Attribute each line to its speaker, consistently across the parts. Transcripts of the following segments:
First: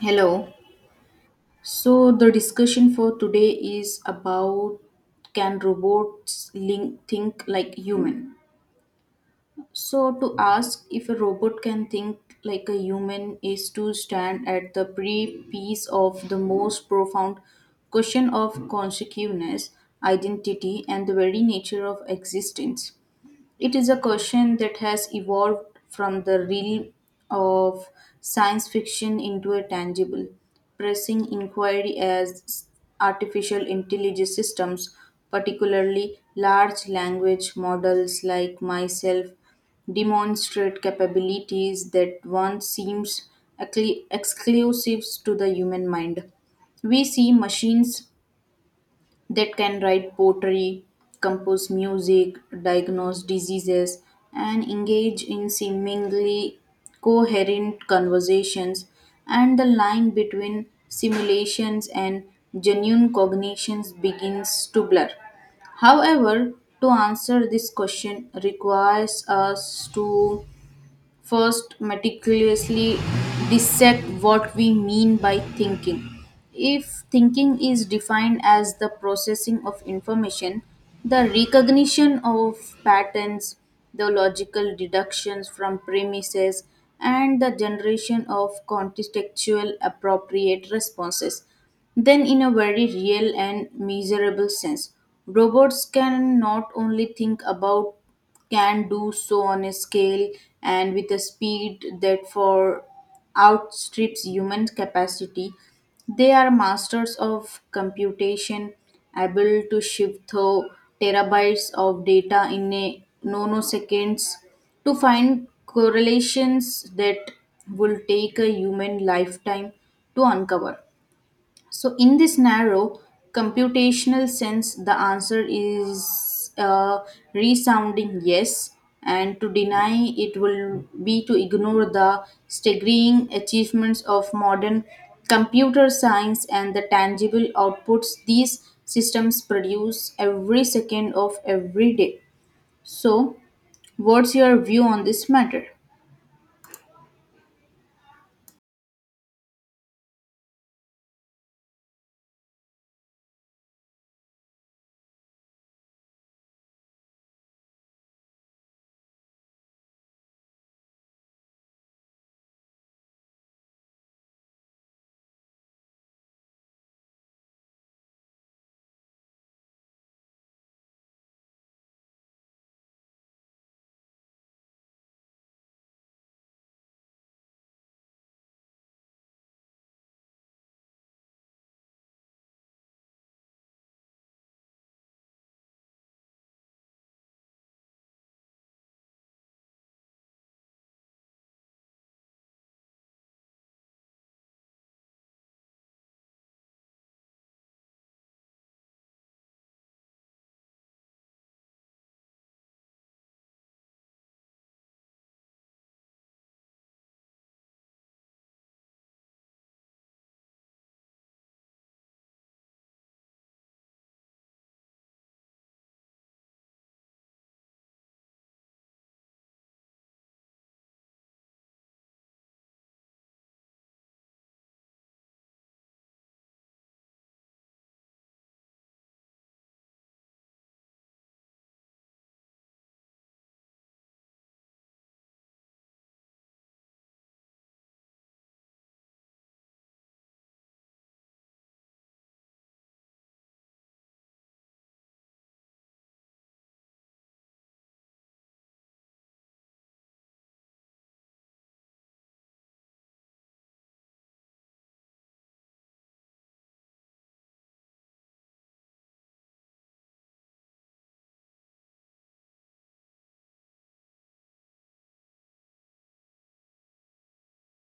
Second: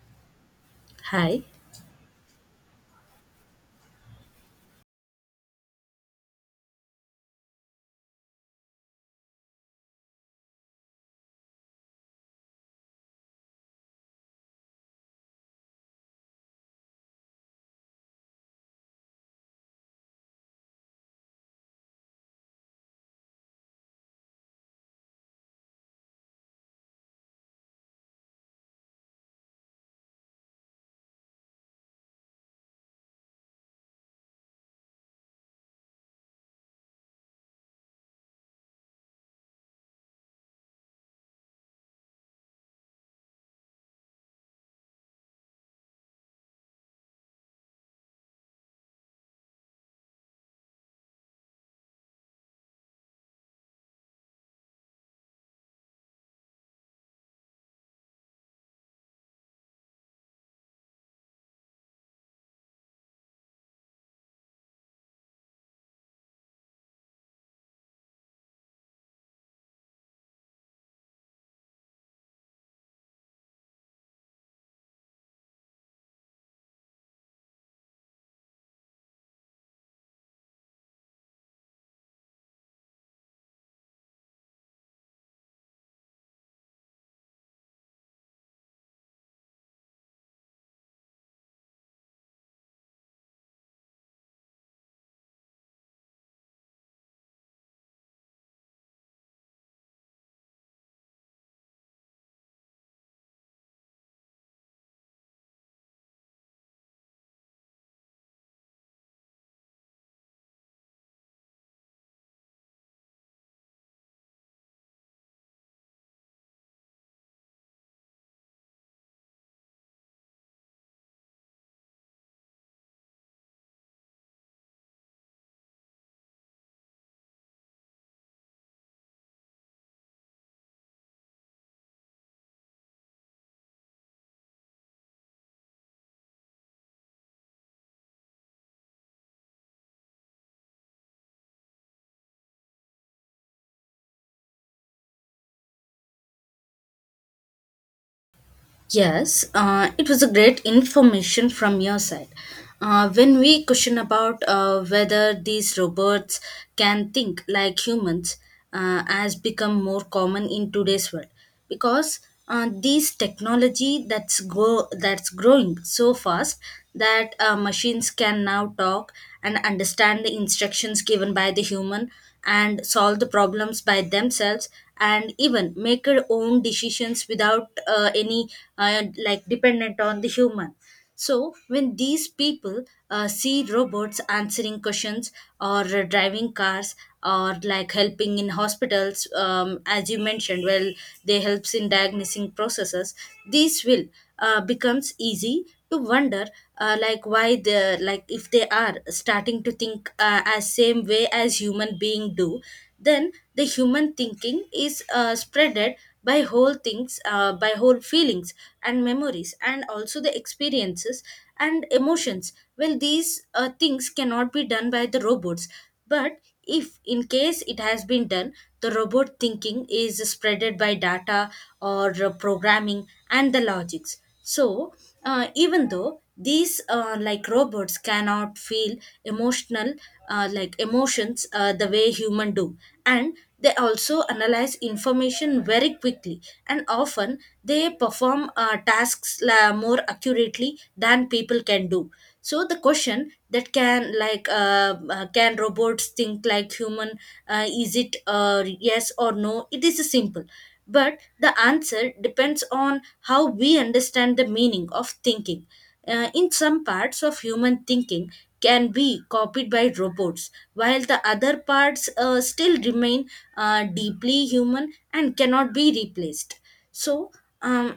Speaker 1: Hello.
Speaker 2: Hi.
Speaker 1: So the discussion for today is about can robots think like human. So to ask if a robot can think like a human is to stand at the pre-piece of the most profound question of consciousness, identity, and the very nature of existence. It is a question that has evolved from the realm of science fiction into a tangible, pressing inquiry as artificial intelligence systems, particularly large language models like myself, demonstrate capabilities that once seemed exclusive to the human mind. We see machines that can write poetry, compose music, diagnose diseases, and engage in seemingly coherent conversations. And the line between simulations and genuine cognitions begins to blur. However, to answer this question requires us to first, meticulously dissect what we mean by thinking. If thinking is defined as the processing of information, the recognition of patterns, the logical deductions from premises, and the generation of contextual appropriate responses, then in a very real and measurable sense robots can not only think about can do so on a scale and with a speed that for outstrips human capacity. They are masters of computation, able to shift through terabytes of data in a nanoseconds to find correlations that will take a human lifetime to uncover. So, in this narrow computational sense, the answer is a resounding yes, and to deny it will be to ignore the staggering achievements of modern computer science and the tangible outputs these systems produce every second of every day. So, what's your view on this matter?
Speaker 2: Yes, it was a great information from your side. When we question about whether these robots can think like humans, has become more common in today's world because these technology that's growing so fast that machines can now talk and understand the instructions given by the human and solve the problems by themselves and even make their own decisions without any like dependent on the human. So when these people see robots answering questions or driving cars or like helping in hospitals, as you mentioned, well, they helps in diagnosing processes. This will becomes easy to wonder, like why they like if they are starting to think, as same way as human being do. Then the human thinking is spreaded by whole things, by whole feelings and memories and also the experiences and emotions. Well, these things cannot be done by the robots, but if in case it has been done, the robot thinking is spreaded by data or programming and the logics. So, even though these like robots cannot feel emotional, like emotions the way human do, and they also analyze information very quickly, and often they perform more accurately than people can do. So the question that can like can robots think like human, is it, yes or no, it is simple, but the answer depends on how we understand the meaning of thinking. In some parts of human thinking can be copied by robots, while the other parts still remain deeply human and cannot be replaced. So um,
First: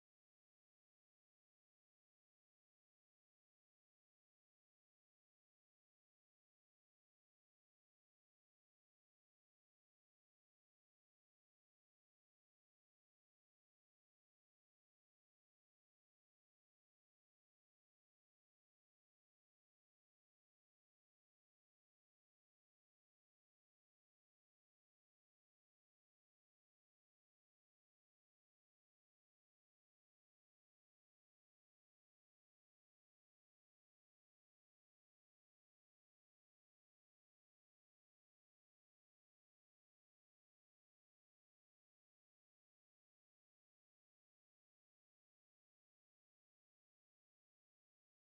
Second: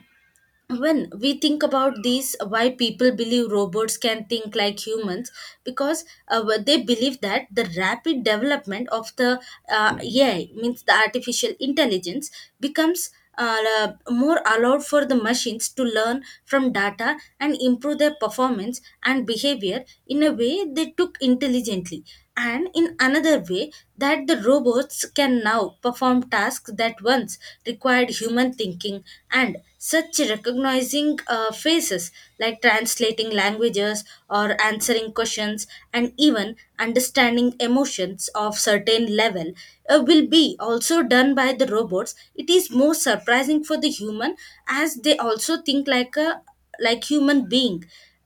Speaker 2: when we think about these, why people believe robots can think like humans, because what they believe that the rapid development of the ai means the artificial intelligence becomes more allowed for the machines to learn from data and improve their performance and behavior in a way they took intelligently. And in another way, that the robots can now perform tasks that once required human thinking, and such recognizing faces, like translating languages or answering questions and even understanding emotions of certain level, will be also done by the robots. It is more surprising for the human as they also think like a like human being.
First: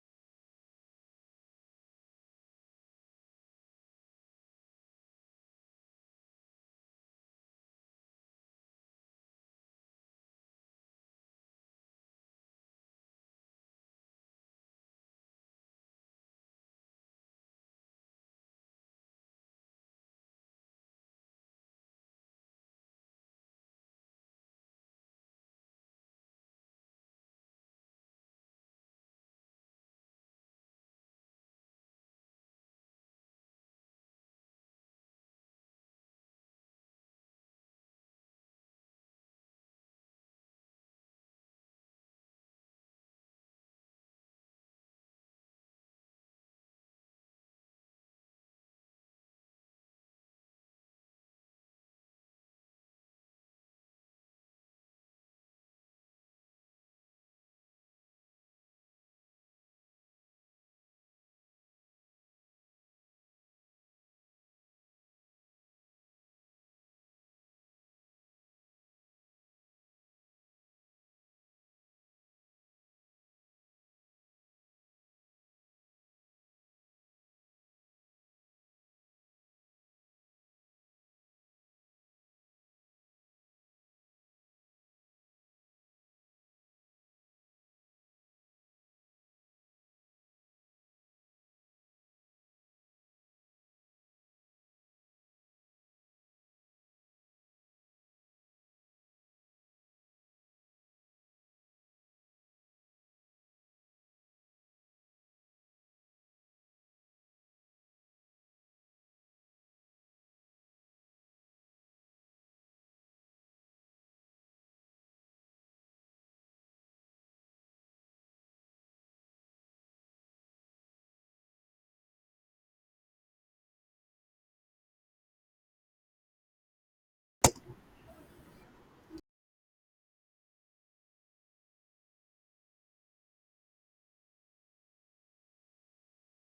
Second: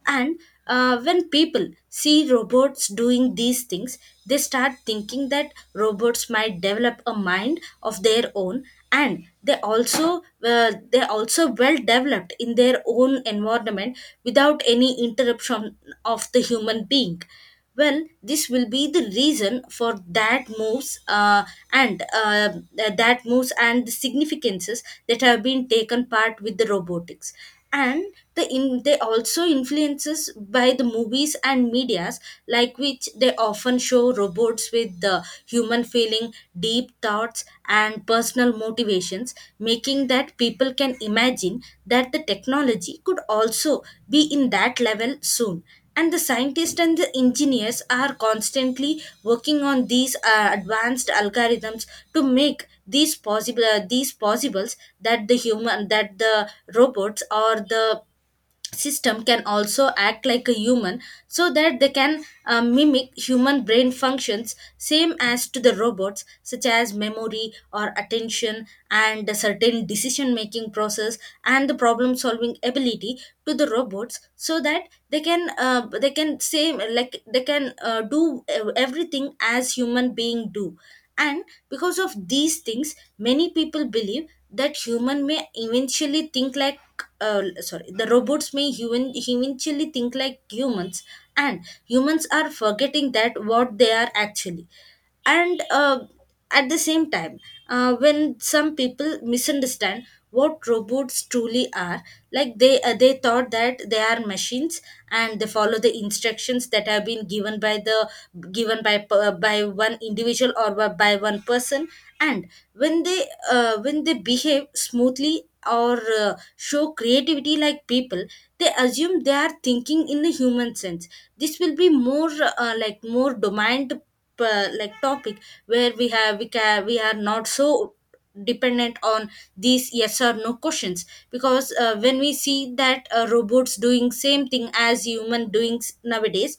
Speaker 2: And when people see robots doing these things, they start thinking that robots might develop a mind of their own, and they also well developed in their own environment without any interruption of the human being. Well, this will be the reason for that moves, and uh, that moves and the significances that have been taken part with the robotics. And the in, they also influences by the movies and medias, like which they often show robots with the human feeling, deep thoughts and personal motivations, making that people can imagine that the technology could also be in that level soon. And the scientists and the engineers are constantly working on these advanced algorithms to make these possibles that the human, that the robots or the system can also act like a human, so that they can mimic human brain functions same as to the robots, such as memory or attention and a certain decision making process and the problem solving ability to the robots, so that they can same like they can do everything as human being do. And because of these things, many people believe that human may eventually think like sorry the robots may human eventually think like humans, and humans are forgetting that what they are actually. And at the same time, when some people misunderstand what robots truly are, like they thought that they are machines and they follow the instructions that have been given by the by one individual or by one person. And when they behave smoothly or show creativity like people, they assume they are thinking in a human sense. This will be more like more domined, like topic, where we have we can we are not so dependent on these yes or no questions, because when we see that robots doing same thing as human doing nowadays,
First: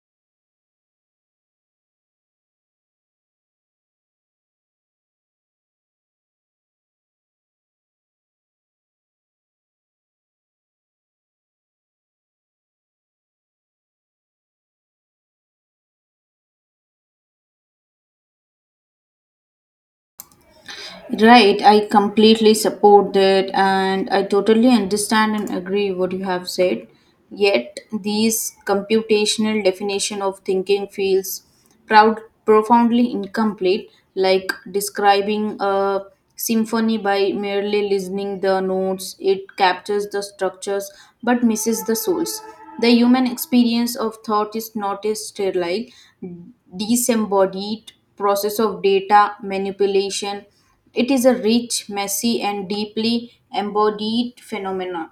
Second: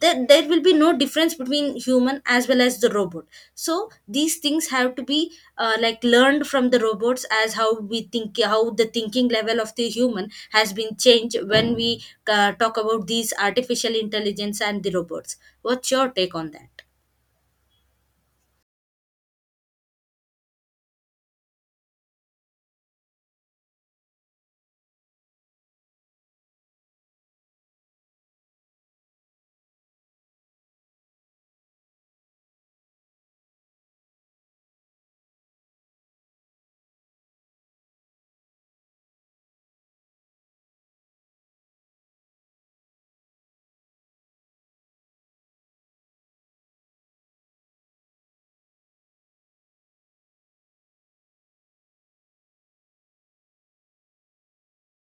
Speaker 2: there will be no difference between human as well as the robot. So these things have to be like learned from the robots, as how we think, how the thinking level of the human has been changed when we talk about these artificial intelligence and the robots. What's your take on that?
Speaker 1: Right, I completely support that and I totally understand and agree what you have said. Yet these computational definition of thinking feels proud profoundly incomplete, like describing a symphony by merely listening the notes. It captures the structures but misses the souls. The human experience of thought is not a sterile, disembodied process of data manipulation, it is a rich, messy, and deeply embodied phenomenon.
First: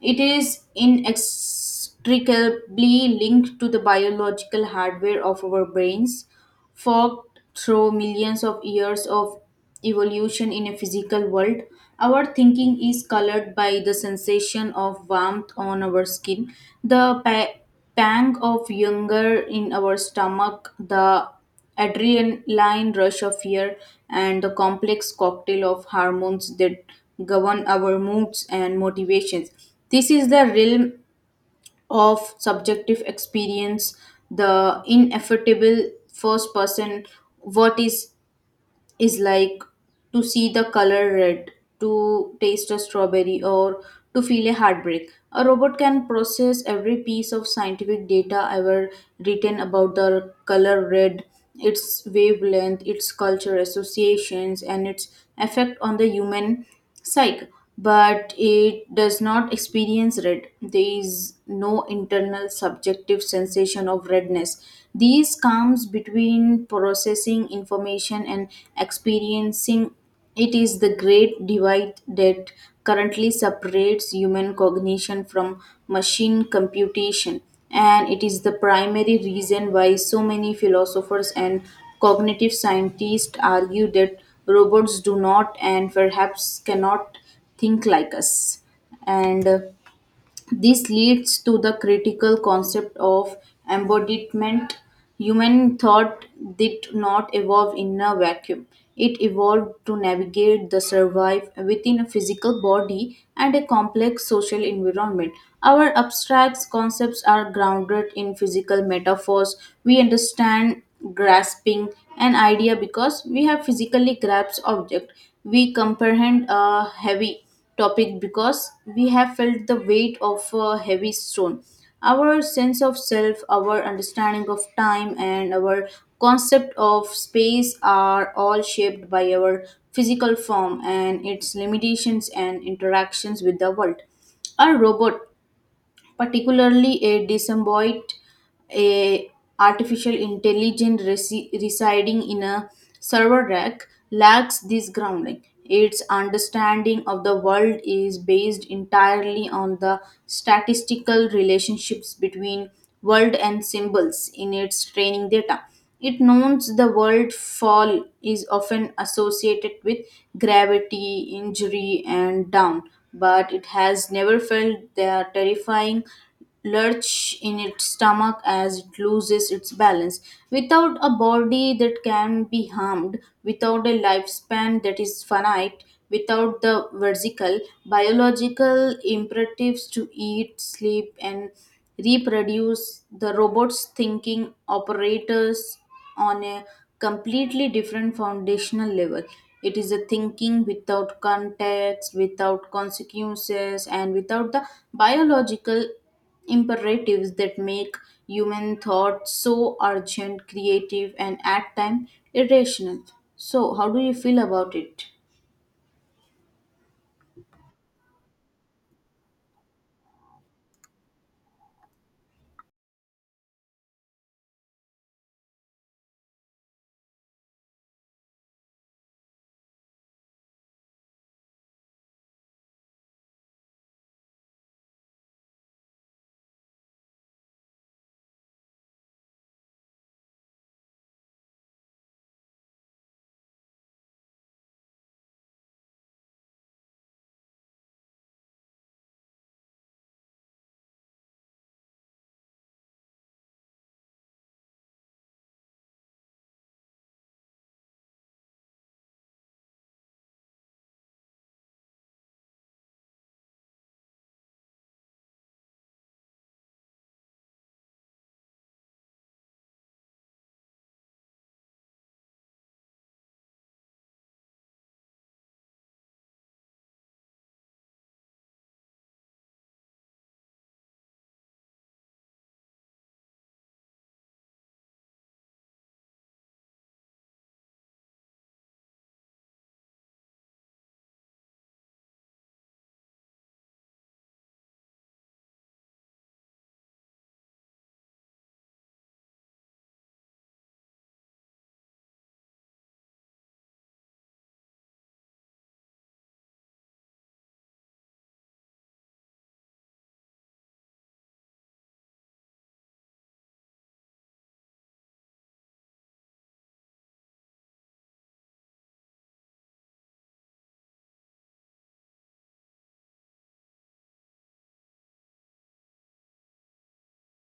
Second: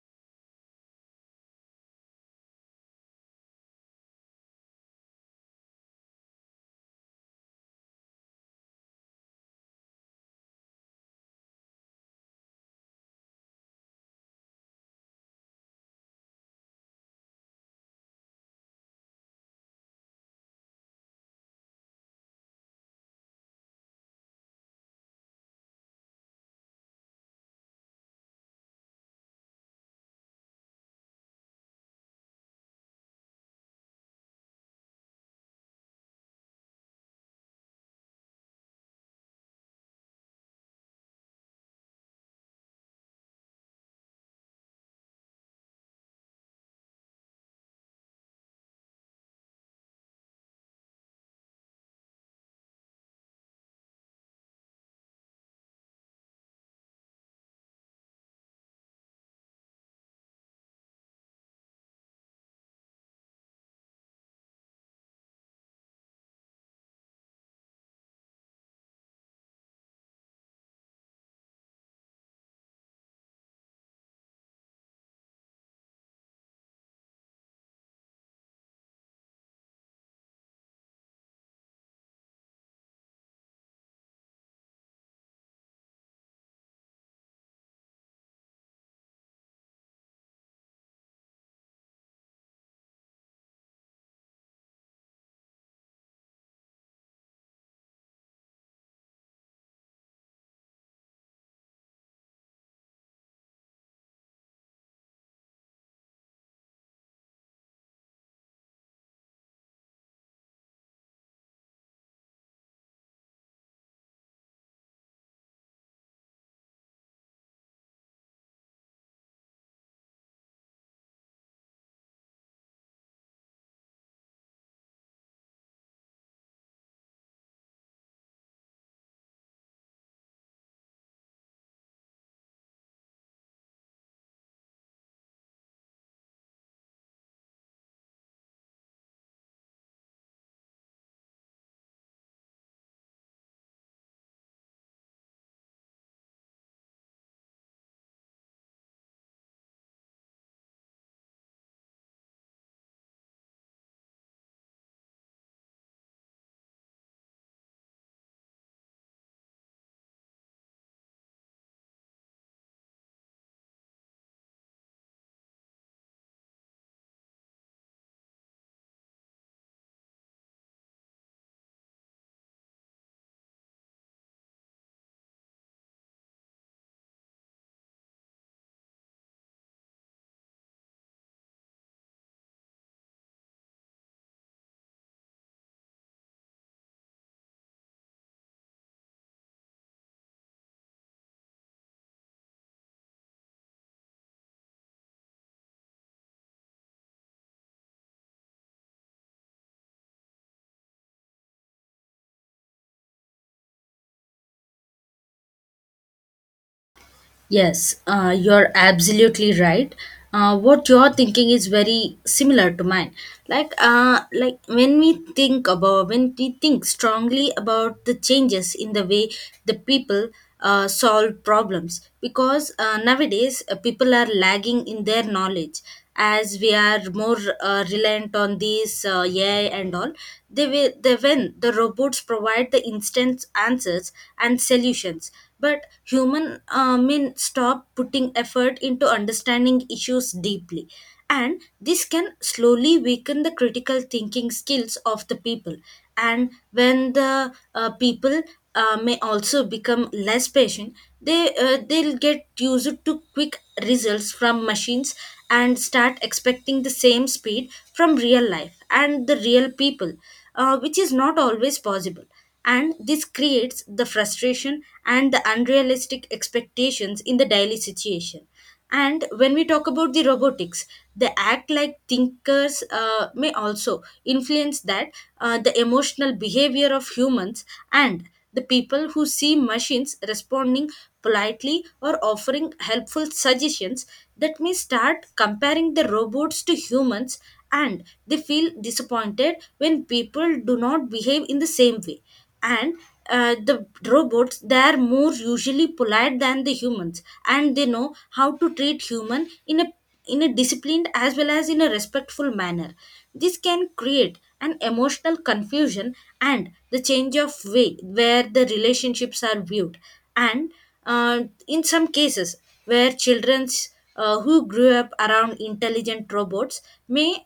Speaker 1: It is inextricably linked to the biological hardware of our brains, forked through millions of years of evolution in a physical world. Our thinking is colored by the sensation of warmth on our skin, the pang of hunger in our stomach, the adrenaline rush of fear and the complex cocktail of hormones that govern our moods and motivations. This is the realm of subjective experience, the ineffable first person, what is like to see the color red, to taste a strawberry, or to feel a heartbreak. A robot can process every piece of scientific data ever written about the color red, its wavelength, its culture associations, and its effect on the human psych, but it does not experience red. There is no internal subjective sensation of redness. These comes between processing information and experiencing. It is the great divide that currently separates human cognition from machine computation, and it is the primary reason why so many philosophers and cognitive scientists argue that robots do not and perhaps cannot think like us. And This leads to the critical concept of embodiment. Human thought did not evolve in a vacuum. It evolved to navigate the survive within a physical body and a complex social environment. Our abstract concepts are grounded in physical metaphors. We understand grasping an idea because we have physically grasped object. We comprehend a heavy topic because we have felt the weight of a heavy stone. Our sense of self, our understanding of time, and our concept of space are all shaped by our physical form and its limitations and interactions with the world. A robot particularly a disembodied a artificial intelligence residing in a server rack lacks this grounding. Its understanding of the world is based entirely on the statistical relationships between world and symbols in its training data. It knows the word fall is often associated with gravity, injury, and down, but it has never felt the terrifying lurch in its stomach as it loses its balance. Without a body that can be harmed, without a lifespan that is finite, without the vertical biological imperatives to eat, sleep, and reproduce. The robot's thinking operators on a completely different foundational level. It is a thinking without context, without consequences, and without the biological imperatives that make human thought so urgent, creative, and at times irrational. So, how do you feel about it?
Speaker 2: Yes, you're absolutely right. What you're thinking is very similar to mine. When we think strongly about the changes in the way the people solve problems, because nowadays people are lagging in their knowledge. As we are more reliant on these AI and all, they when the robots provide the instant answers and solutions, but human men stop putting effort into understanding issues deeply, and this can slowly weaken the critical thinking skills of the people. And when the people may also become less patient, they'll get used to quick results from machines and start expecting the same speed from real life and the real people, which is not always possible. And this creates the frustration and the unrealistic expectations in the daily situation. And when we talk about the robotics, they act like thinkers, may also influence that the emotional behavior of humans. And the people who see machines responding politely or offering helpful suggestions, that may start comparing the robots to humans, and they feel disappointed when people do not behave in the same way. And the robots, they are more usually polite than the humans, and they know how to treat human in a disciplined as well as in a respectful manner. This can create an emotional confusion and the change of way where the relationships are viewed. And in some cases, where children who grew up around intelligent robots may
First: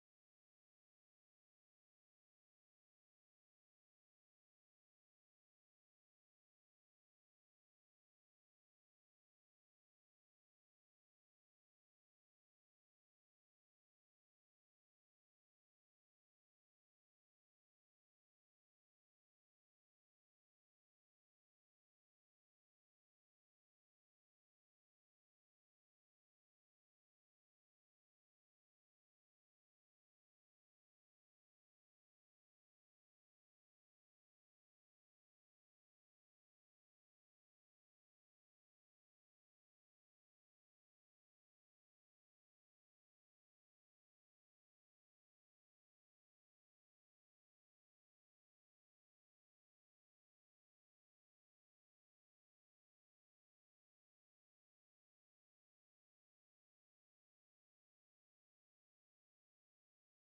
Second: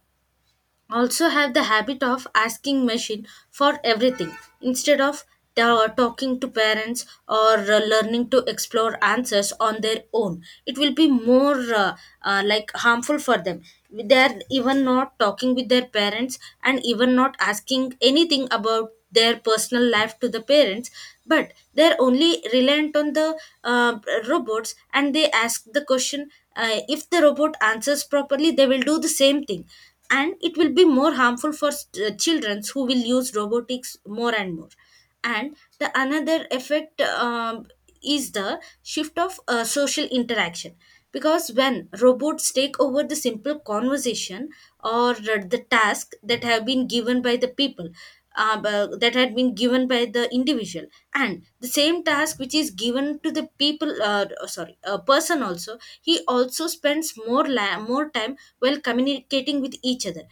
Speaker 2: also have the habit of asking machine for everything instead of talking to parents or learning to explore answers on their own, it will be more like harmful for them. They are even not talking with their parents and even not asking anything about their personal life to the parents, but they're only reliant on the robots, and they ask the question, if the robot answers properly, they will do the same thing. And it will be more harmful for children who will use robotics more and more. And the another effect, is the shift of social interaction, because when robots take over the simple conversation or the task that have been given by the people, that had been given by the individual, and the same task which is given to the people, sorry a person, also he also spends more time while communicating with each other.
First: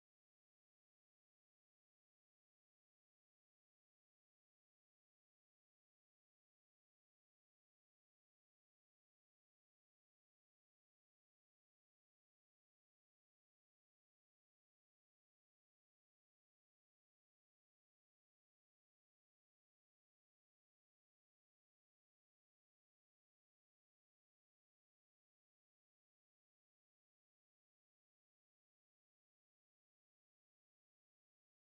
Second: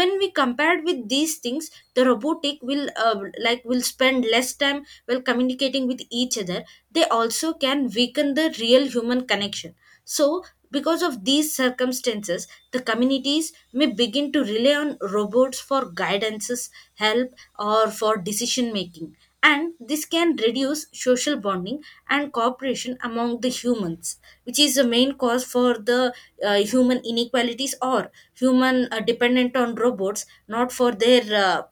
Speaker 2: When we compared with these things, the robotic will like will spend less time while communicating with each other. They also can weaken the real human connection. So because of these circumstances, the communities may begin to rely on robots for guidances, help, or for decision making. And this can reduce social bonding and cooperation among the humans, which is the main cause for the human inequalities or human dependent on robots, not for their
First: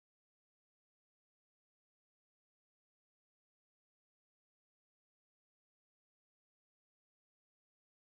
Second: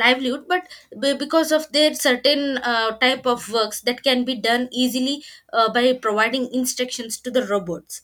Speaker 2: livelihood but because of their certain type of works that can be done easily by providing instructions to the robots.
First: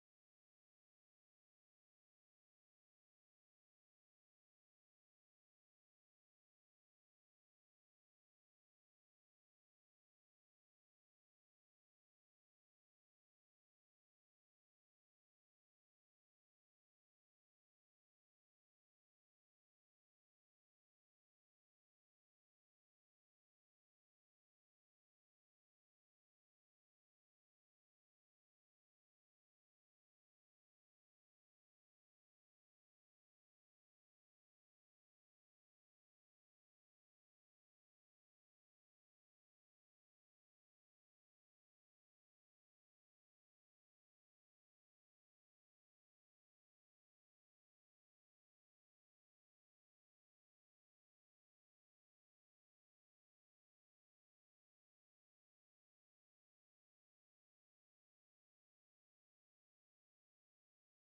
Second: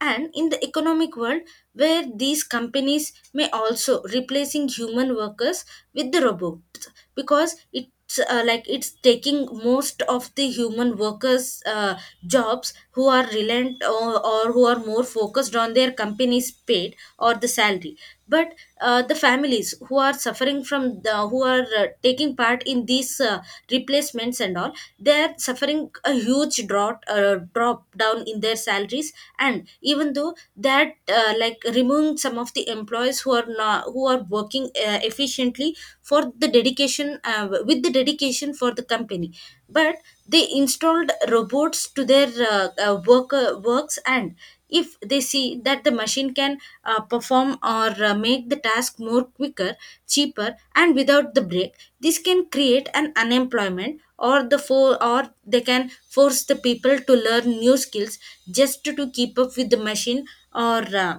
Speaker 2: And in the economic world where these companies may also replacing human workers with the robots, because it's like it's taking most of the human workers jobs who are reliant or who are more focused on their company's paid or the salary. But the families who are suffering from the who are taking part in these replacements and all, they are suffering a huge drought drop down in their salaries. And even though that like removing some of the employees who are not who are working efficiently for the dedication with the dedication for the company, but they installed robots to their work works. And if they see that the machine can perform or make the task more quicker, cheaper and without the break, this can create an unemployment or the for or they can force the people to learn new skills just to keep up with the machine or uh,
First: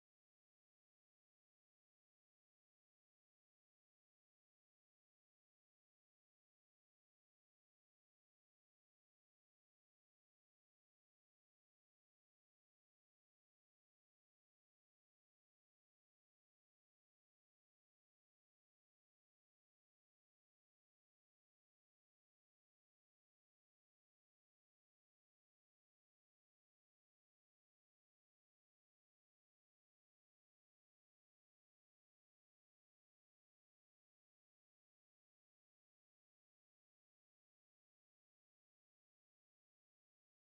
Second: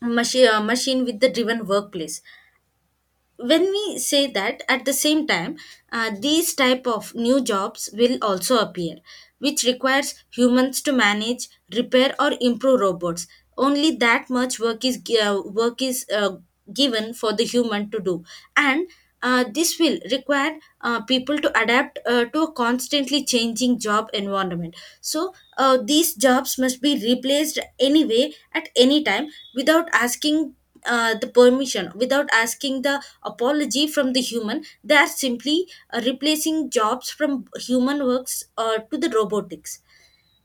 Speaker 2: machine, machine with the driven workplace. When we say that at the same time, these type of new jobs will also appear, which requires humans to manage, repair or improve robots. Only that much work is work is given for the human to do. And this will require people to adapt to a constantly changing job environment. So these jobs must be replaced anyway at any time without asking the permission, without asking the apology from the human. They are simply replacing jobs from human works to the robotics.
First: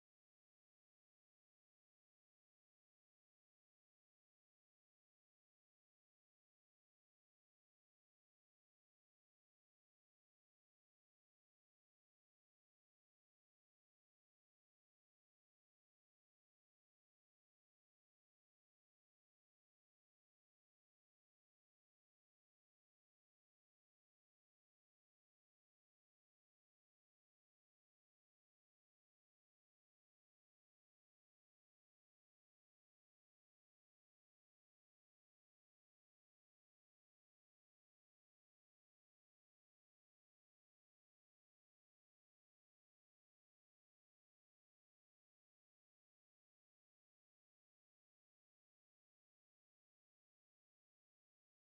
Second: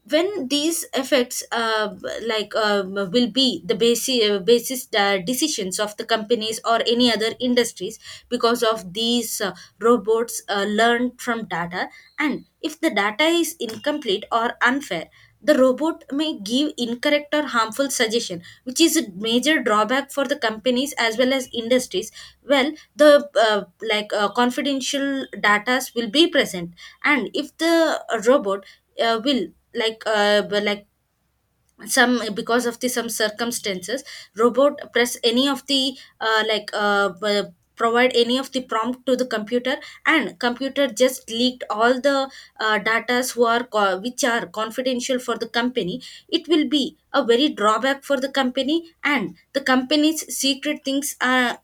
Speaker 2: When these effects like will be the basis decisions of the companies or any other industries, because of these robots learn from data. And if the data is incomplete or unfair, the robot may give incorrect or harmful suggestion, which is a major drawback for the companies as well as industries. Well the like confidential datas will be present. And if the robot will like but like some because of the some circumstances, robot press any of the provide any of the prompt to the computer and computer just leaked all the datas who are which are confidential for the company. It will be a very drawback for the company, and the company's secret things are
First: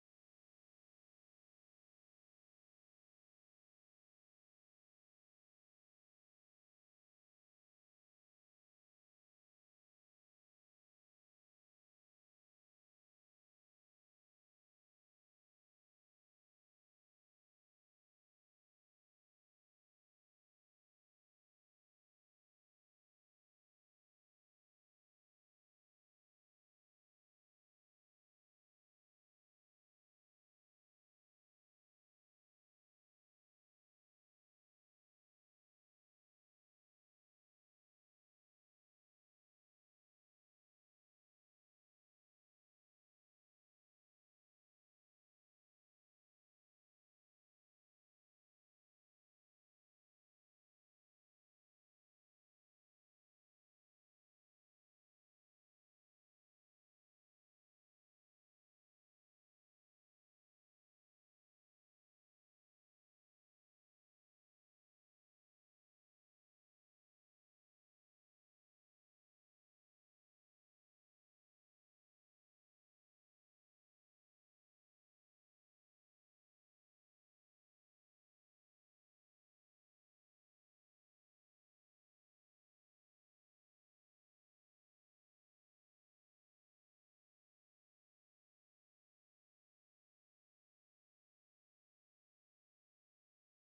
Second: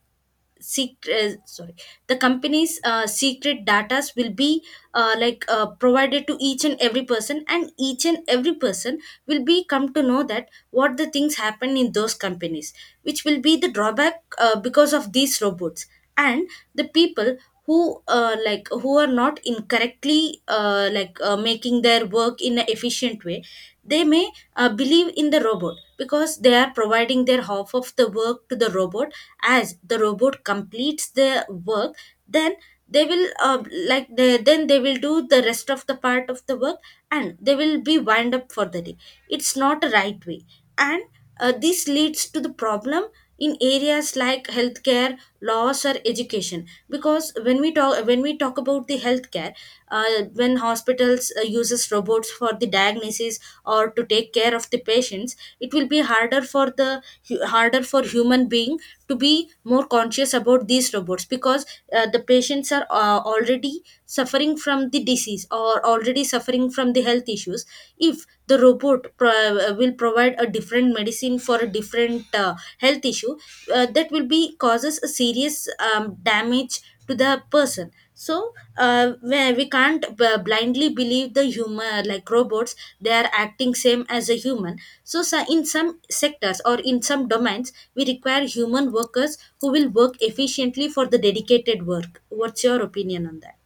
Speaker 2: secret, sorry, the company's secret datas will be like provided to each and every person, and each and every person will be come to know that what the things happen in those companies, which will be the drawback because of these robots. And the people who like who are not incorrectly like making their work in an efficient way, they may believe in the robot because they are providing their half of the work to the robot. As the robot completes the work, then they will like then they will do the rest of the part of the work and they will be wind up for the day. It's not a right way. And this leads to the problem in areas like healthcare, laws or education. Because when we talk about the healthcare, when hospitals uses robots for the diagnosis or to take care of the patients, it will be harder for the harder for human being to be more conscious about these robots. Because the patients are already suffering from the disease or already suffering from the health issues. If the robot will provide a different medicine for a different health issue, that will be causes a serious damage to the person. So we can't blindly believe the human like robots. They are acting same as a human. So in some sectors or in some domains we require human workers who will work efficiently for the dedicated work. What's your opinion on that?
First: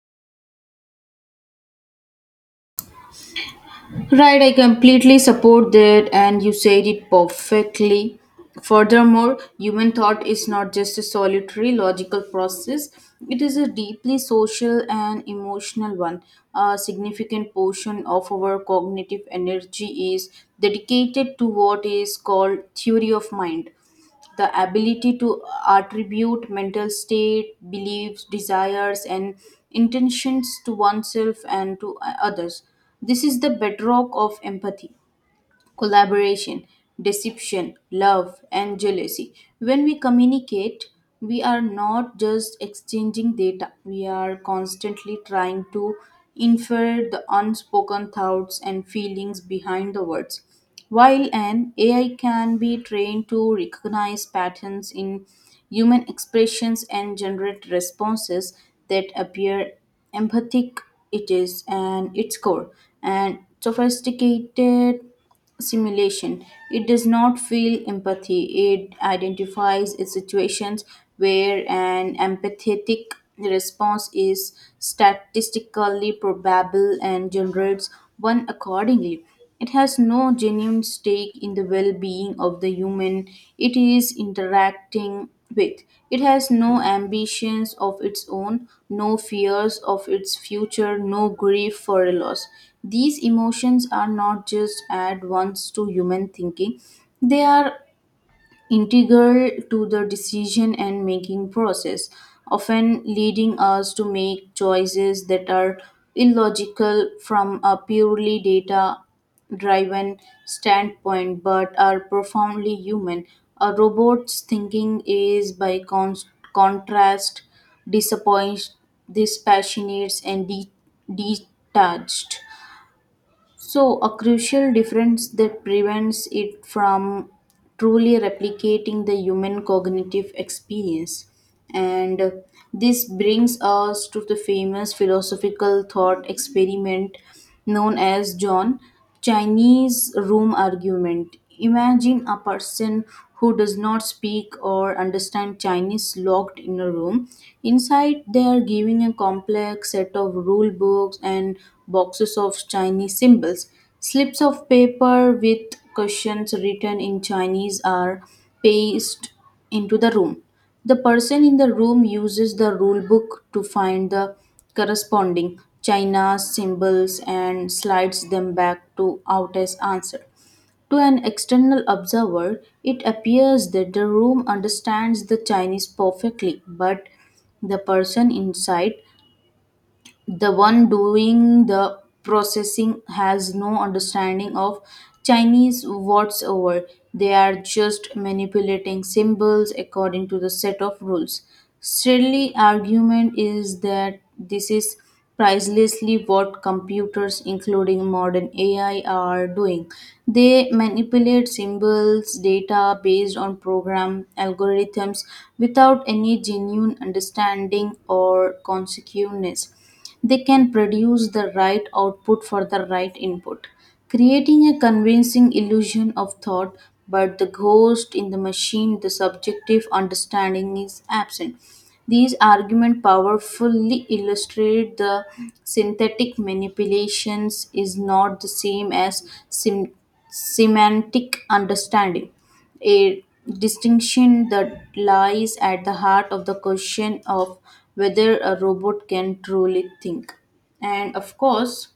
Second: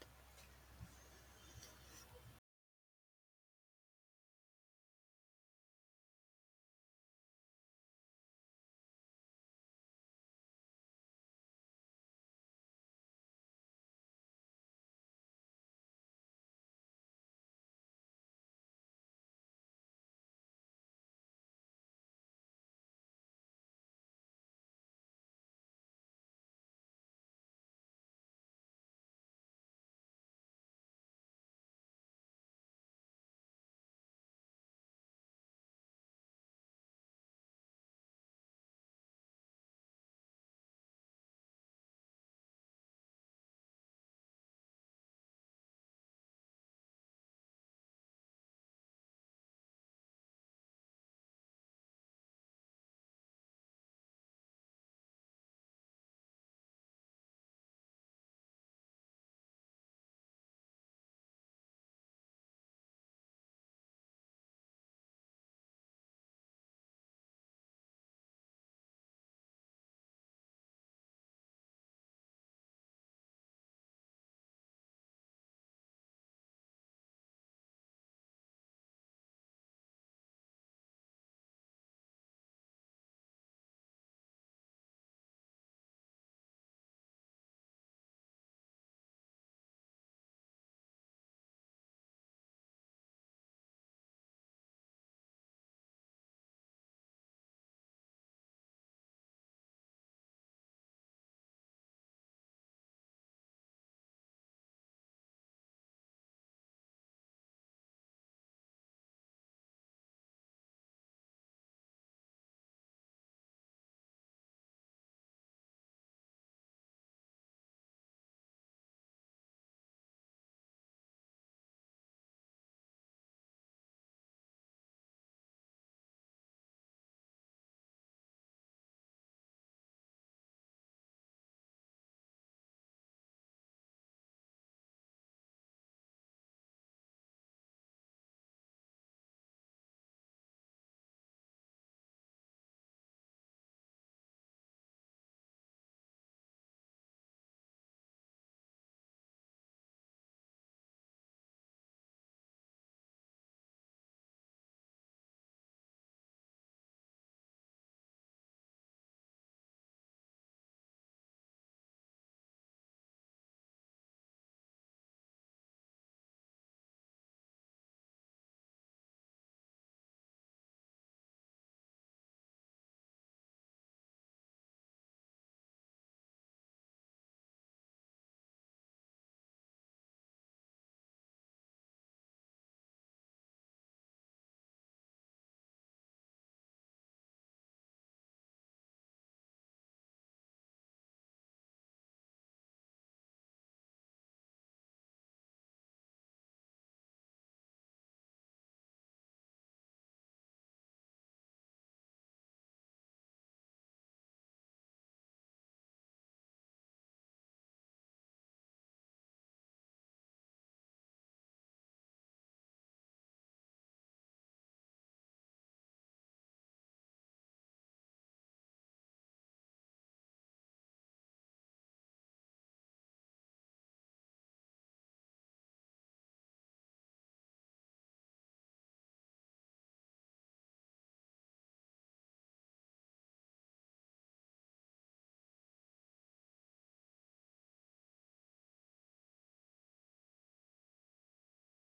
Speaker 1: Right, I completely support that, and you said it perfectly. Furthermore, human thought is not just a solitary logical process, it is a deeply social and emotional one. A significant portion of our cognitive energy is dedicated to what is called theory of mind, the ability to attribute mental state, beliefs, desires, and intentions to oneself and to others. This is the bedrock of empathy, collaboration, deception, love, and jealousy. When we communicate, we are not just exchanging data, we are constantly trying to infer the unspoken thoughts and feelings behind the words. While an AI can be trained to recognize patterns in human expressions and generate responses that appear empathic, it is and its core and sophisticated simulation. It does not feel empathy, it identifies its situations where an empathetic response is statistically probable and generates one accordingly. It has no genuine stake in the well being of the human, it is interacting. Wait, it has no ambitions of its own, no fears of its future, no grief for a loss. These emotions are not just add ones to human thinking, they are integral to the decision and making process, often leading us to make choices that are illogical from a purely data driven standpoint but are profoundly human. A robot's thinking is, by contrast, disappoint, dispassionate, and detached. So, a crucial difference that prevents it from truly replicating the human cognitive experience. And This brings us to the famous philosophical thought experiment known as John. Chinese room argument. Imagine a person who does not speak or understand Chinese locked in a room. Inside, they are giving a complex set of rule books and boxes of Chinese symbols. Slips of paper with questions written in Chinese are pasted into the room. The person in the room uses the rule book to find the corresponding china symbols and slides them back to out as answer. To an external observer, it appears that the room understands the Chinese perfectly, but the person inside, the one doing the processing has no understanding of Chinese whatsoever. They are just manipulating symbols according to the set of rules. Strictly argument is that this is pricelessly what computers including modern AI are doing. They manipulate symbols, data based on program algorithms without any genuine understanding or consequences. They can produce the right output for the right input, creating a convincing illusion of thought, but the ghost in the machine, the subjective understanding is absent. These arguments powerfully illustrate the synthetic manipulations is not the same as semantic understanding, a distinction that lies at the heart of the question of whether a robot can truly think. And of course,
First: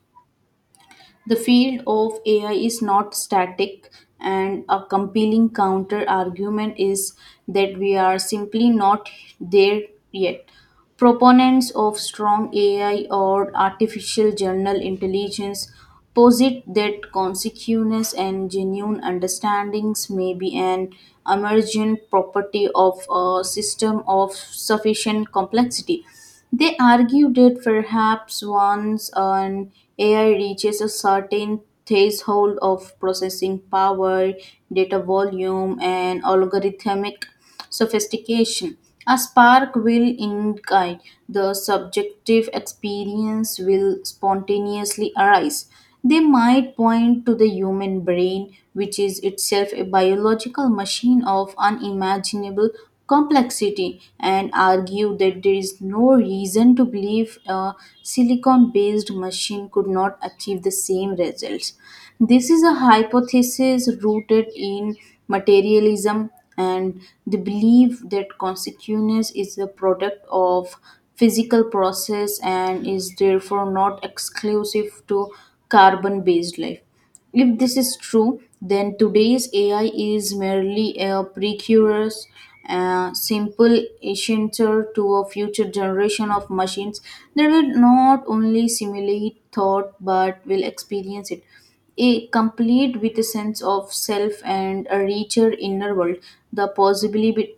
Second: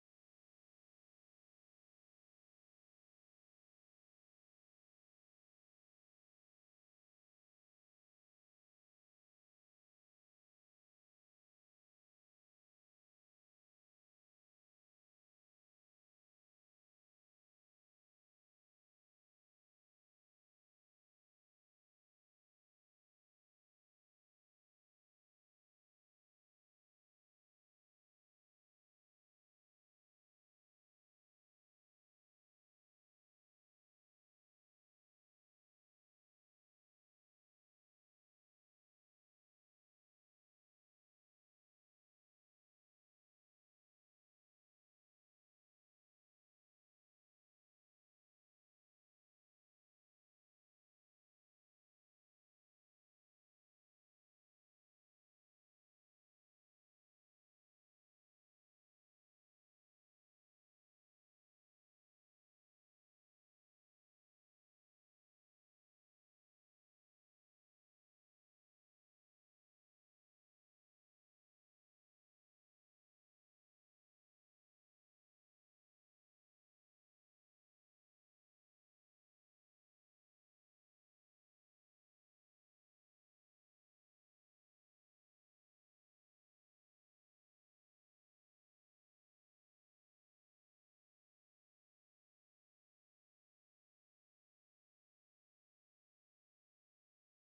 Speaker 1: the field of AI is not static, and a compelling counter argument is that we are simply not there yet. Proponents of strong AI or artificial general intelligence posit that consciousness and genuine understandings may be an emergent property of a system of sufficient complexity. They argued that perhaps once an AI reaches a certain threshold of processing power, data volume, and algorithmic sophistication, a spark will ignite. The subjective experience will spontaneously arise. They might point to the human brain, which is itself a biological machine of unimaginable complexity and argue that there is no reason to believe a silicon based machine could not achieve the same results. This is a hypothesis rooted in materialism and the belief that consciousness is the product of physical process and is therefore not exclusive to carbon based life. If this is true, then today's AI is merely a precursor's a simple ancestor to a future generation of machines that will not only simulate thought but will experience it. A complete with a sense of self and a richer inner world. The possibility.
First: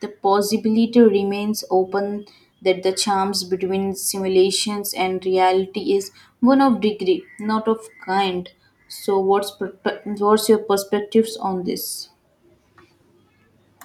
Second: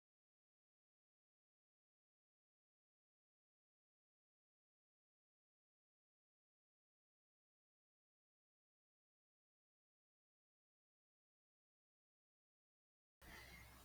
Speaker 1: The possibility remains open that the charms between simulations and reality is one of degree, not of kind. So, what's your perspectives on this?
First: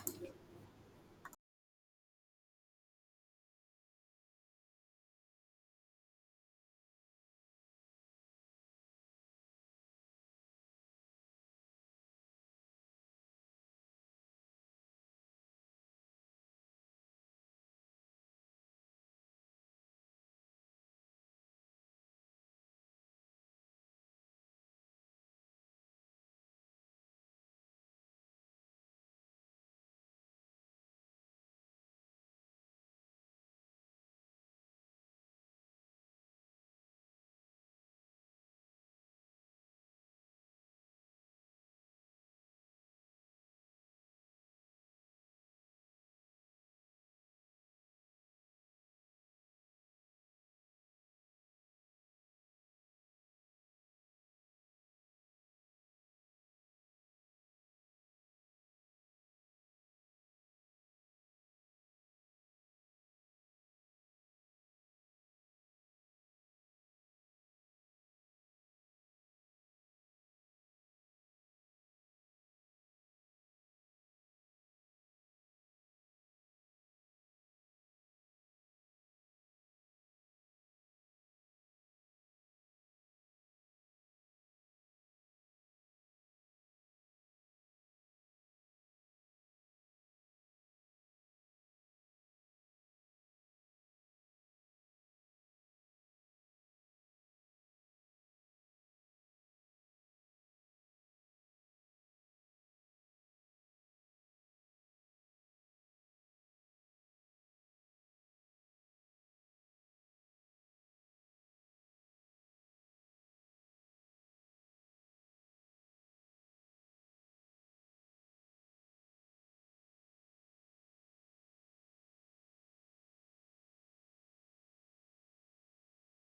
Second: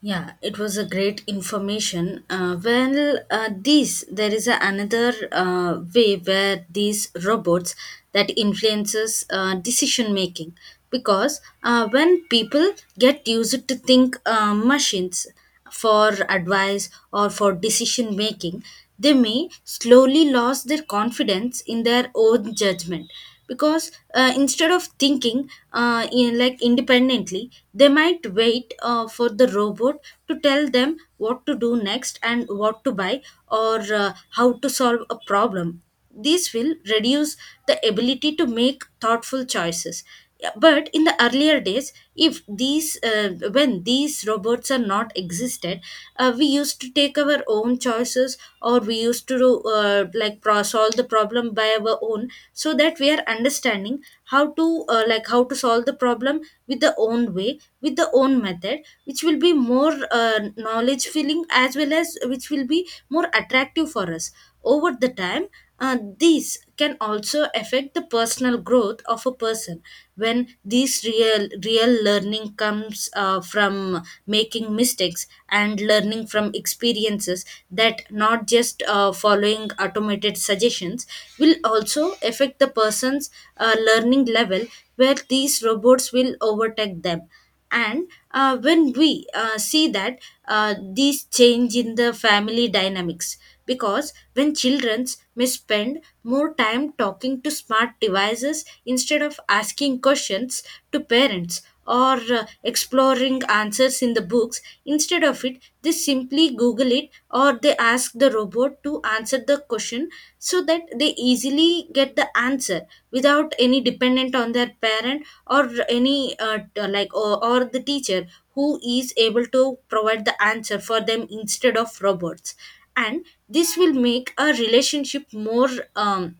Speaker 2: Yeah, it was a great information. Well, this there is a, another way where these robots that influences decision making. Because when people get used to think machines for advice or for decision making, they may slowly lose their confidence in their own judgment. Because instead of thinking like independently, they might wait for the robot to tell them what to do next and what to buy or how to solve a problem. This will reduce the ability to make thoughtful choices. Yeah. But in the earlier days, if these when these robots are not existed, we used to take our own choices, or we used to do, like solve the problem by our own, so that we are understanding how to like how to solve the problem with the own way, with the own method, which will be more knowledge filling as well as which will be more attractive for us over the time. These can also affect the personal growth of a person. When these real learning comes from making mistakes and learning from experiences, that not just following automated suggestions, will also affect the person's learning level, where these robots will overtake them. And when we see that these change in the family dynamics, because when children may spend more time talking to smart devices instead of asking questions to parents or exploring answers in the books. Instead of it, they simply Google it, or they ask the robot to answer the question so that they easily get the answer without any dependent on their parent or any like or the teacher who is able to provide the answer for them instead of robots. And this will make a relationship more um,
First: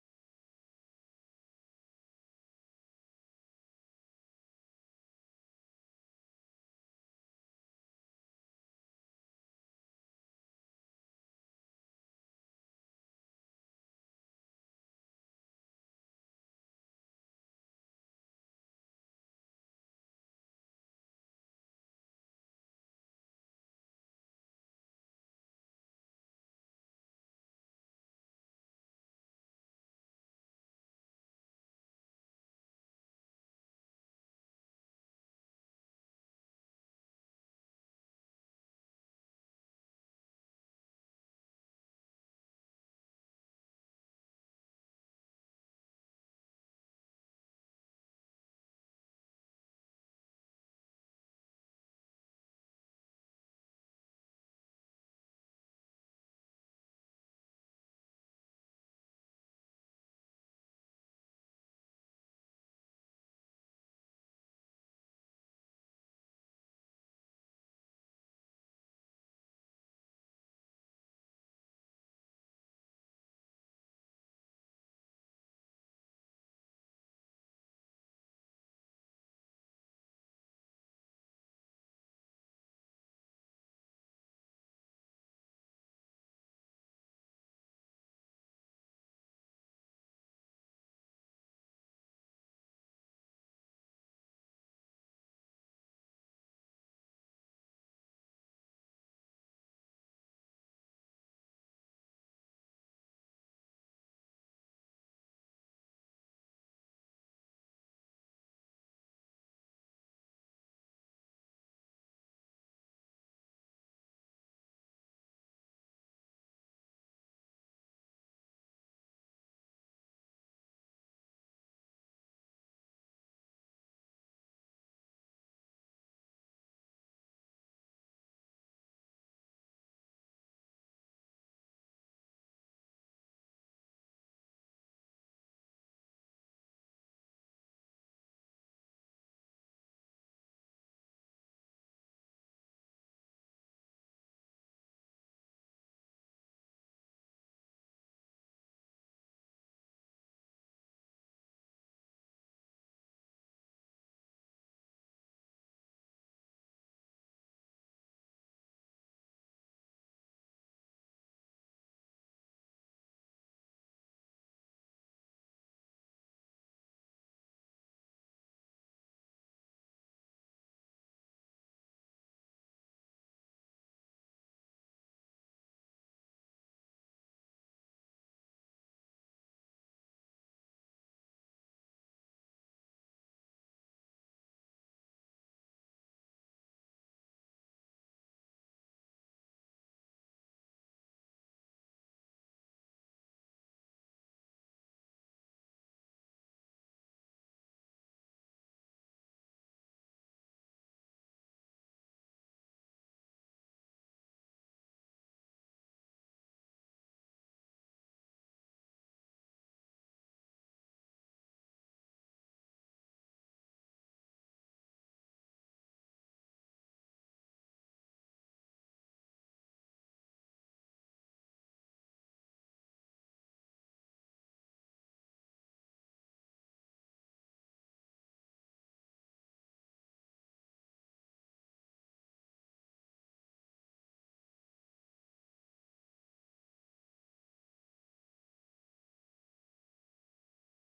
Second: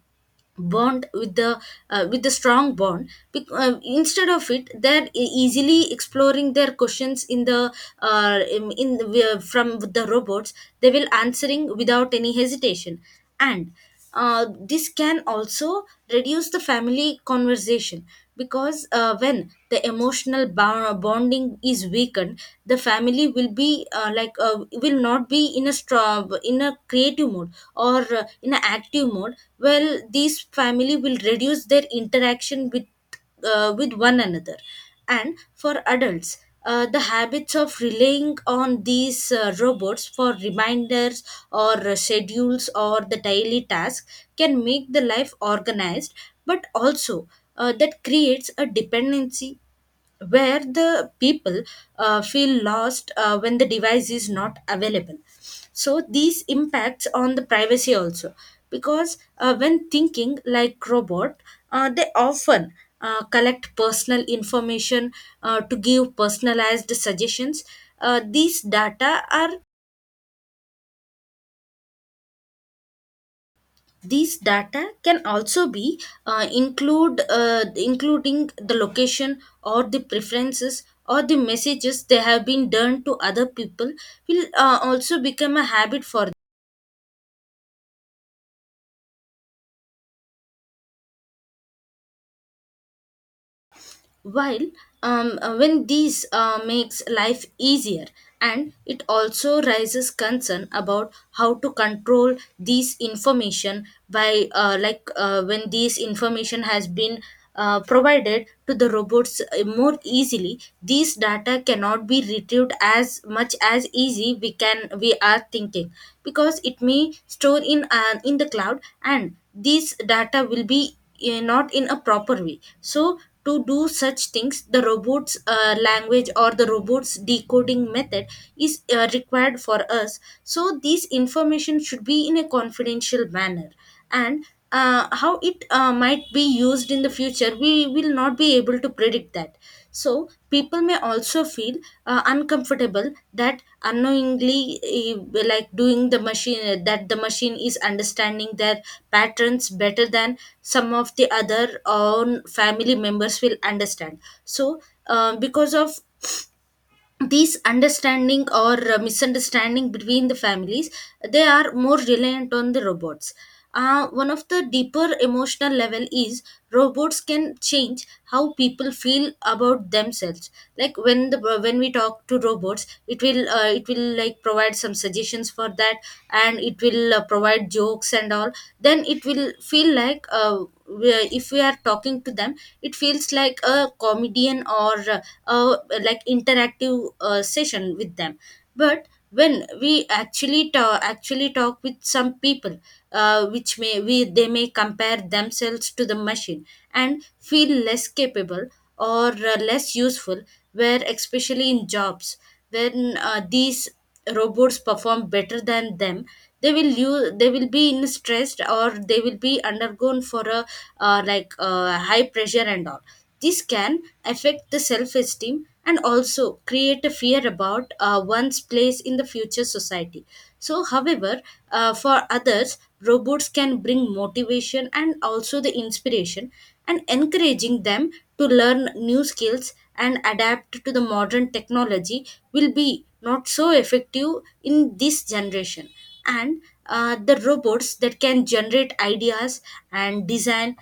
Speaker 2: bond with the strong bond. Instead of it, they're easily exploring their questions in the from the robots, they will answering without any hesitation. And this can also reduce the family conversation. Because when the emotional bonding is weakened, the family will be like will not be in a in a creative mode or in an active mode. Well, these family will reduce their interaction with one another. And for adults, the habits of relying on these robots for reminders or schedules or the daily tasks can make the life organized, but also that creates a dependency where the people feel lost when the device is not available. So these impacts on the privacy also, because when thinking like robot, they often collect personal information to give personalized suggestions. Uh, these data are These data can also be include including the location or the preferences or the messages they have been done to other people will also become a habit for while when these makes life easier. And it also raises concern about how to control these information by like when these information has been provided to the robots more easily, these data cannot be retrieved as much as easy we are thinking, because it may store in the cloud, and these data will be not in a proper way. So to do such things, the robot's language or the robot's decoding method is required for us. So, this information should be in a confidential manner. And how it might be used in the future, we will not be able to predict that. So people may also feel uncomfortable that unknowingly like doing the machine, that the machine is understanding their patterns better than some of the other own family members will understand. So because of these understanding or misunderstanding between the families, they are more reliant on the robots. One of the deeper emotional level is, robots can change how people feel about themselves. Like when the when we talk to robots, it will like provide some suggestions for that, and it will provide jokes and all. Then it will feel like if we are talking to them, it feels like a comedian or like interactive session with them. But when we actually talk with some people, which may we they may compare themselves to the machine and feel less capable or less useful, where especially in jobs, when these robots perform better than them, they will use they will be in stressed, or they will be undergone for a like high pressure and all. This can affect the self esteem and also create a fear about one's place in the future society. So, however, for others, robots can bring motivation and also the inspiration and encouraging them to learn new skills and adapt to the modern technology will be not so effective in this generation. And the robots that can generate ideas and design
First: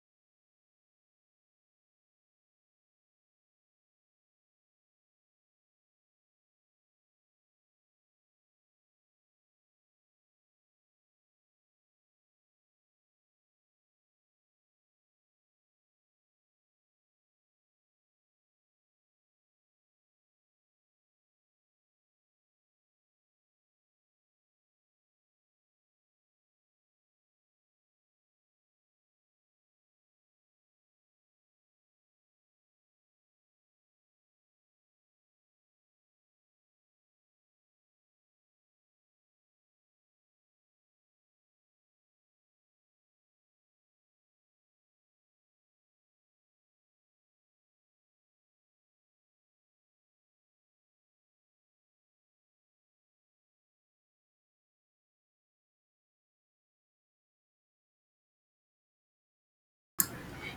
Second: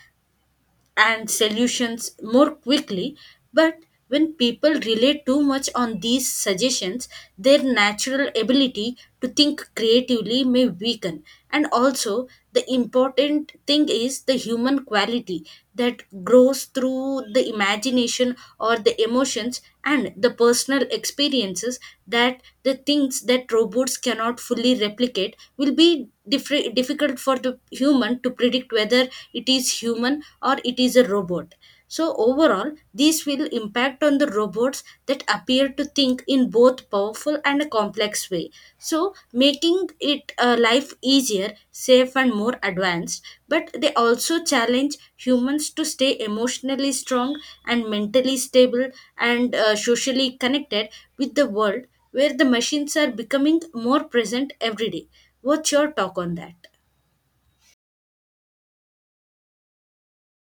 Speaker 2: and solutions more quickly. But when people rely too much on these suggestions, their natural ability to think creatively may weaken. And also, the important thing is the human quality that grows through the imagination or the emotions and the personal experiences, that the things that robots cannot fully replicate, will be different difficult for the human to predict whether it is human or it is a robot. So overall, this will impact on the robots that appear to think in both powerful and a complex way. So making it life easier, safe and more advanced, but they also challenge humans to stay emotionally strong and mentally stable and socially connected with the world, where the machines are becoming more present every day. What's your talk on that?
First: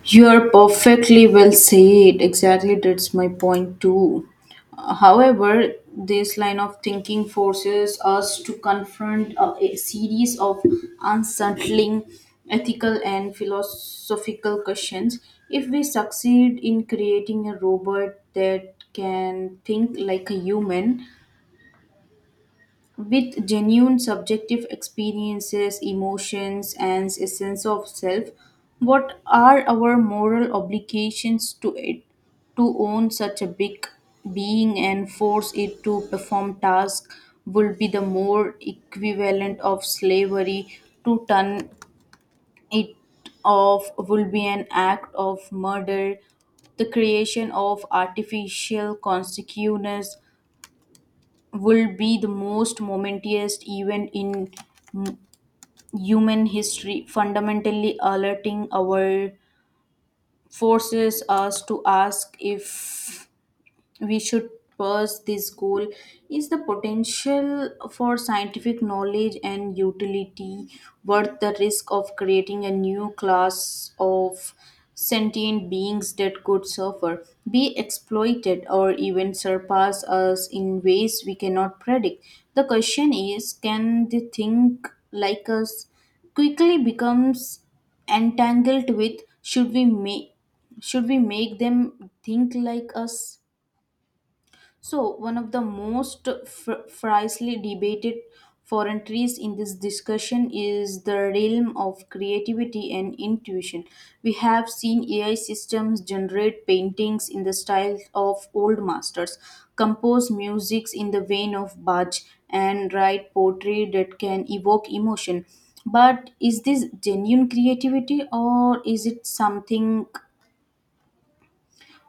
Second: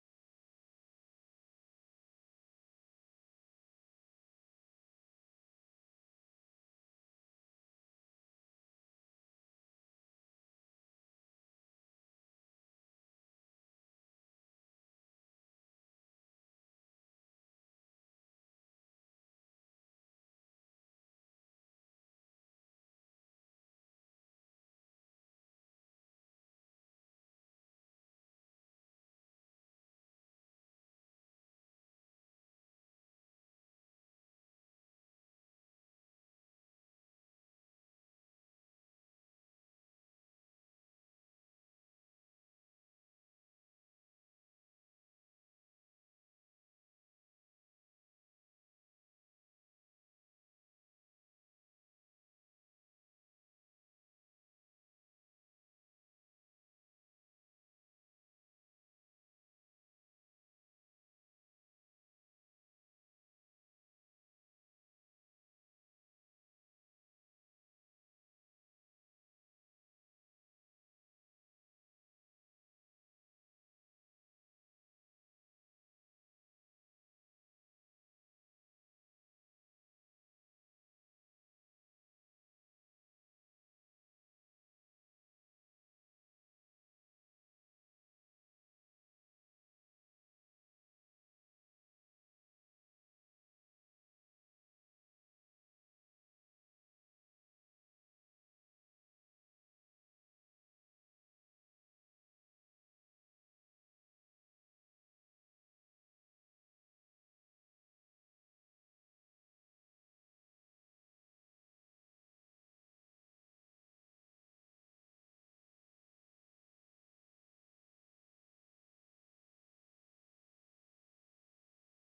Speaker 1: You're perfectly well said. Exactly, that's my point too. However, this line of thinking forces us to confront a series of unsettling ethical and philosophical questions. If we succeed in creating a robot that can think like a human, with genuine subjective experiences, emotions, and a sense of self, what are our moral obligations to it? To own such a big being and force it to perform tasks would be the more equivalent of slavery. To turn it off would be an act of murder. The creation of artificial consciousness will be the most momentous event in mm, human history, fundamentally alerting our forces us to ask if we should pursue this goal. Is the potential for scientific knowledge and utility worth the risk of creating a new class of sentient beings that could suffer, be exploited, or even surpass us in ways we cannot predict? The question is, can they think like us? Quickly becomes entangled with should we make them think like us? So, one of the most fiercely debated frontiers in this discussion is the realm of creativity and intuition. We have seen AI systems generate paintings in the style of old masters, compose musics in the vein of Bach, and write poetry that can evoke emotion. But is this genuine creativity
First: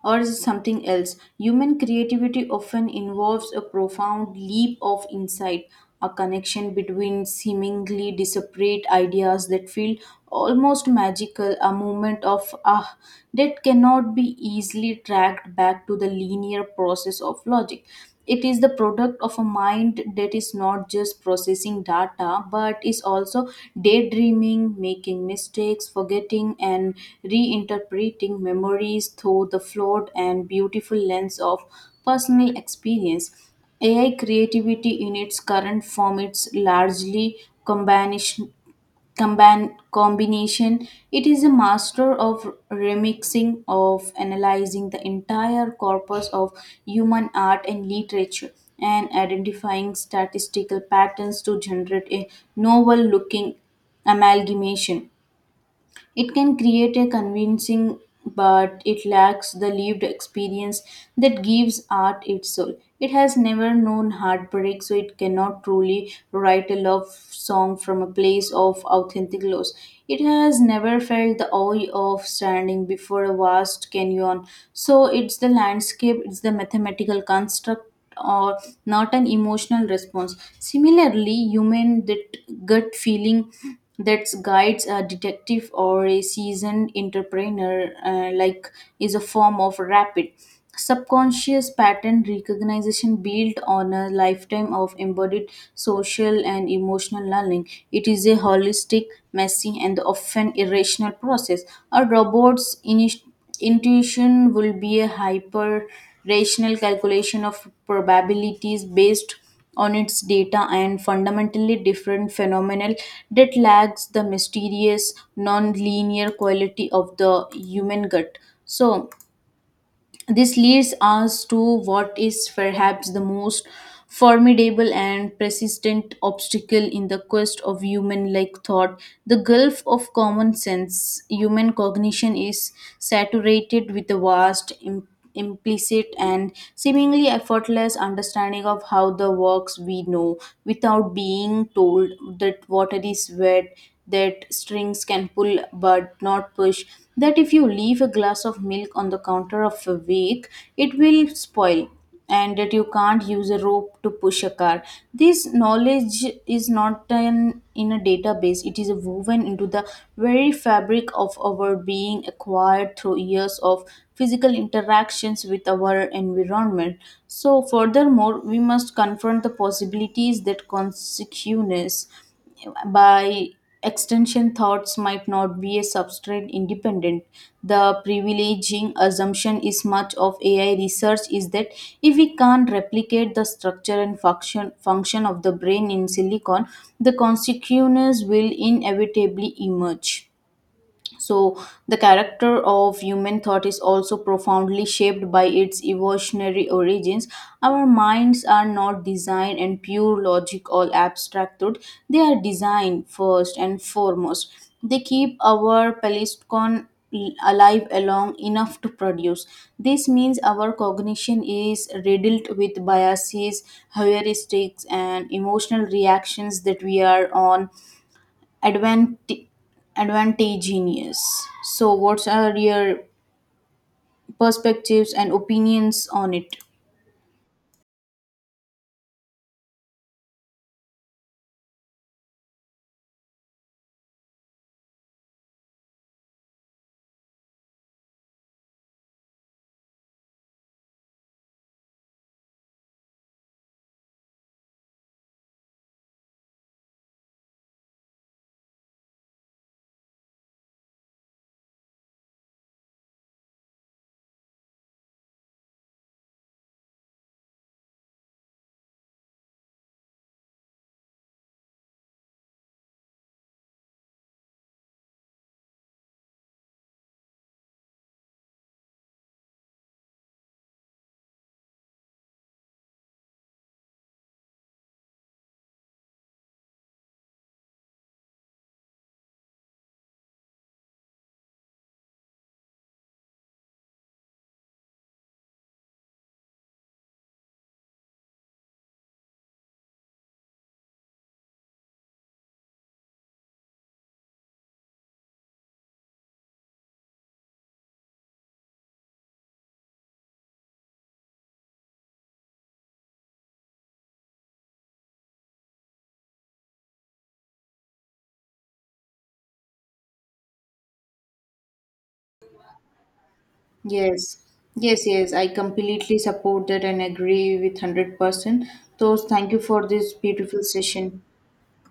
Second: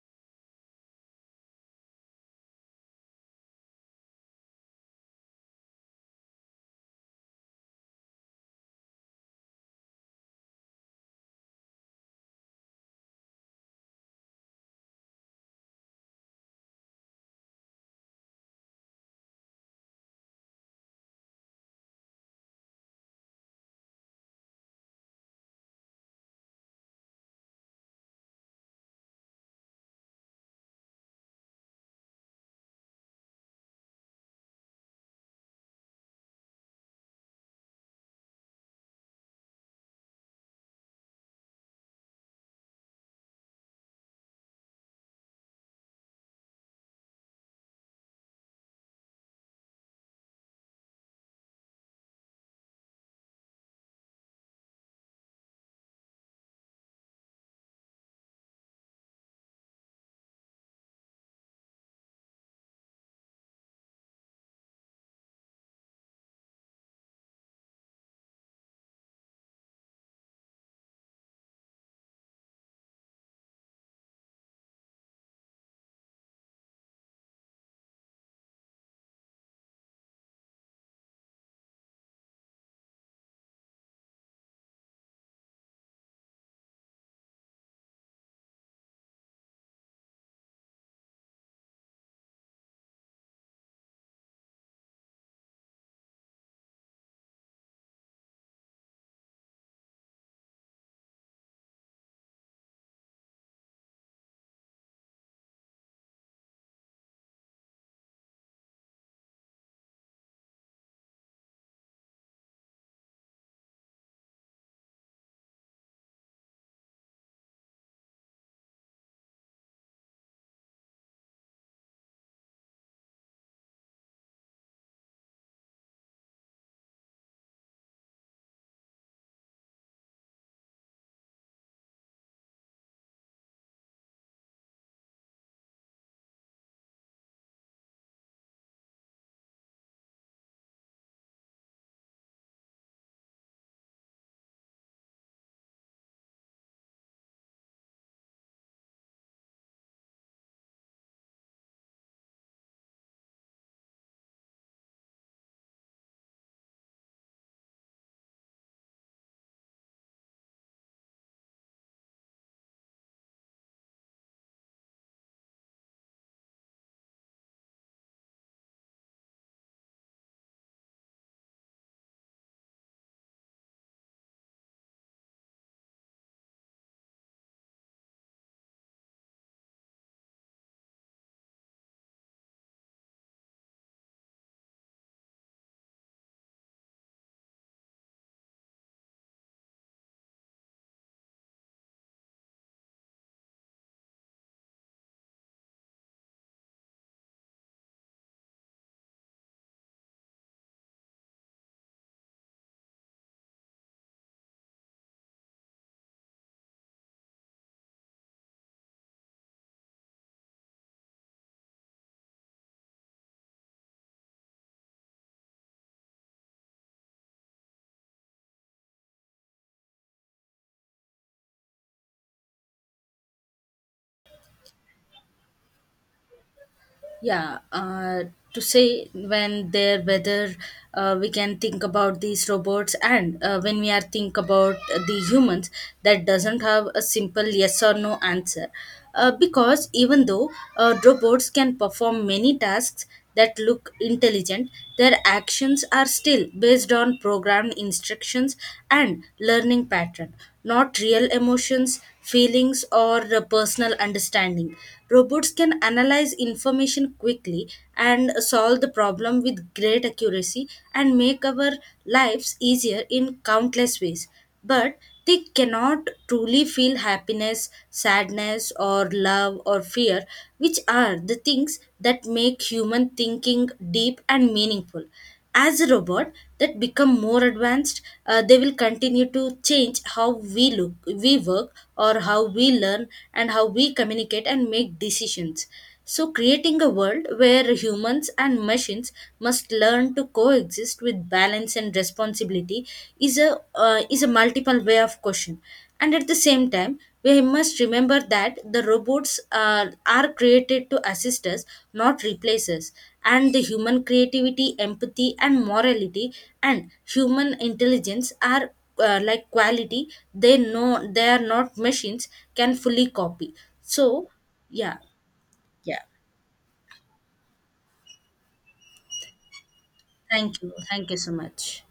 Speaker 1: or is it something else? Human creativity often involves a profound leap of insight, a connection between seemingly disparate ideas that feel almost magical, a moment of ah that cannot be easily tracked back to the linear process of logic. It is the product of a mind that is not just processing data but is also daydreaming, making mistakes, forgetting, and reinterpreting memories through the flawed and beautiful lens of personal experience. AI creativity in its current form, it's largely combination, combination. It is a master of remixing, of analyzing the entire corpus of human art and literature, and identifying statistical patterns to generate a novel looking amalgamation. It can create a convincing, but it lacks the lived experience that gives art its soul. It has never known heartbreak, so it cannot truly write a love song from a place of authentic loss. It has never felt the awe of standing before a vast canyon, so it's the landscape, it's the mathematical construct or not an emotional response. Similarly, human that gut feeling that guides a detective or a seasoned entrepreneur, like, is a form of rapid subconscious pattern recognition built on a lifetime of embodied social and emotional learning. It is a holistic, messy, and often irrational process. A robot's initial intuition will be a hyper rational calculation of probabilities based on its data and fundamentally different phenomenal that lacks the mysterious non-linear quality of the human gut. So, this leads us to what is perhaps the most formidable and persistent obstacle in the quest of human like thought, the gulf of common sense. Human cognition is saturated with the vast implicit and seemingly effortless understanding of how the works. We know without being told that water is wet, that strings can pull but not push, that if you leave a glass of milk on the counter of a week it will spoil, and that you can't use a rope to push a car. This knowledge is not an, in a database, it is woven into the very fabric of our being, acquired through years of physical interactions with our environment. So furthermore, we must confront the possibilities that consciousness, by extension, thoughts might not be a substrate independent. The privileging assumption is much of AI research is that if we can't replicate the structure and function of the brain in silicon, the consequences will inevitably emerge. So, the character of human thought is also profoundly shaped by its evolutionary origins. Our minds are not designed in pure logic or abstract thought, they are designed first and foremost. They keep our Palestcon alive along enough to produce. This means our cognition is riddled with biases, heuristics, and emotional reactions that we are on Advant, advantageous. So, what are your perspectives and opinions on it?
Speaker 2: Yeah, to say when there whether we can think about these robots and when we are think about the humans, that doesn't have a simple yes or no answer. Because even though robots can perform many tasks that look intelligent, their actions are still based on programmed instructions and learning pattern, not real emotions, feelings, or personal understanding. Robots can analyze information quickly and solve the problem with great accuracy and make our lives easier in countless ways. But they cannot truly feel happiness, sadness, or love or fear, which are the things that make human thinking deep and meaningful. As a robot that become more advanced, they will continue to change how we look we work or how we learn and how we communicate and make decisions. So creating a world where humans and machines must learn to coexist with balance and responsibility is a multiple way of question. And at the same time, we must remember that the robots are created to assist us, not replace us. And the human creativity, empathy, and morality, and human intelligence are like quality they know they are not machines can fully copy. So,
Speaker 1: Yes,
Speaker 2: yeah.
Speaker 1: yes, yes. I
Speaker 2: Yeah.
Speaker 1: completely support that and agree with 100%. So, thank you for this
Speaker 2: Thank
Speaker 1: beautiful
Speaker 2: you, thank you
Speaker 1: session.
Speaker 2: so much.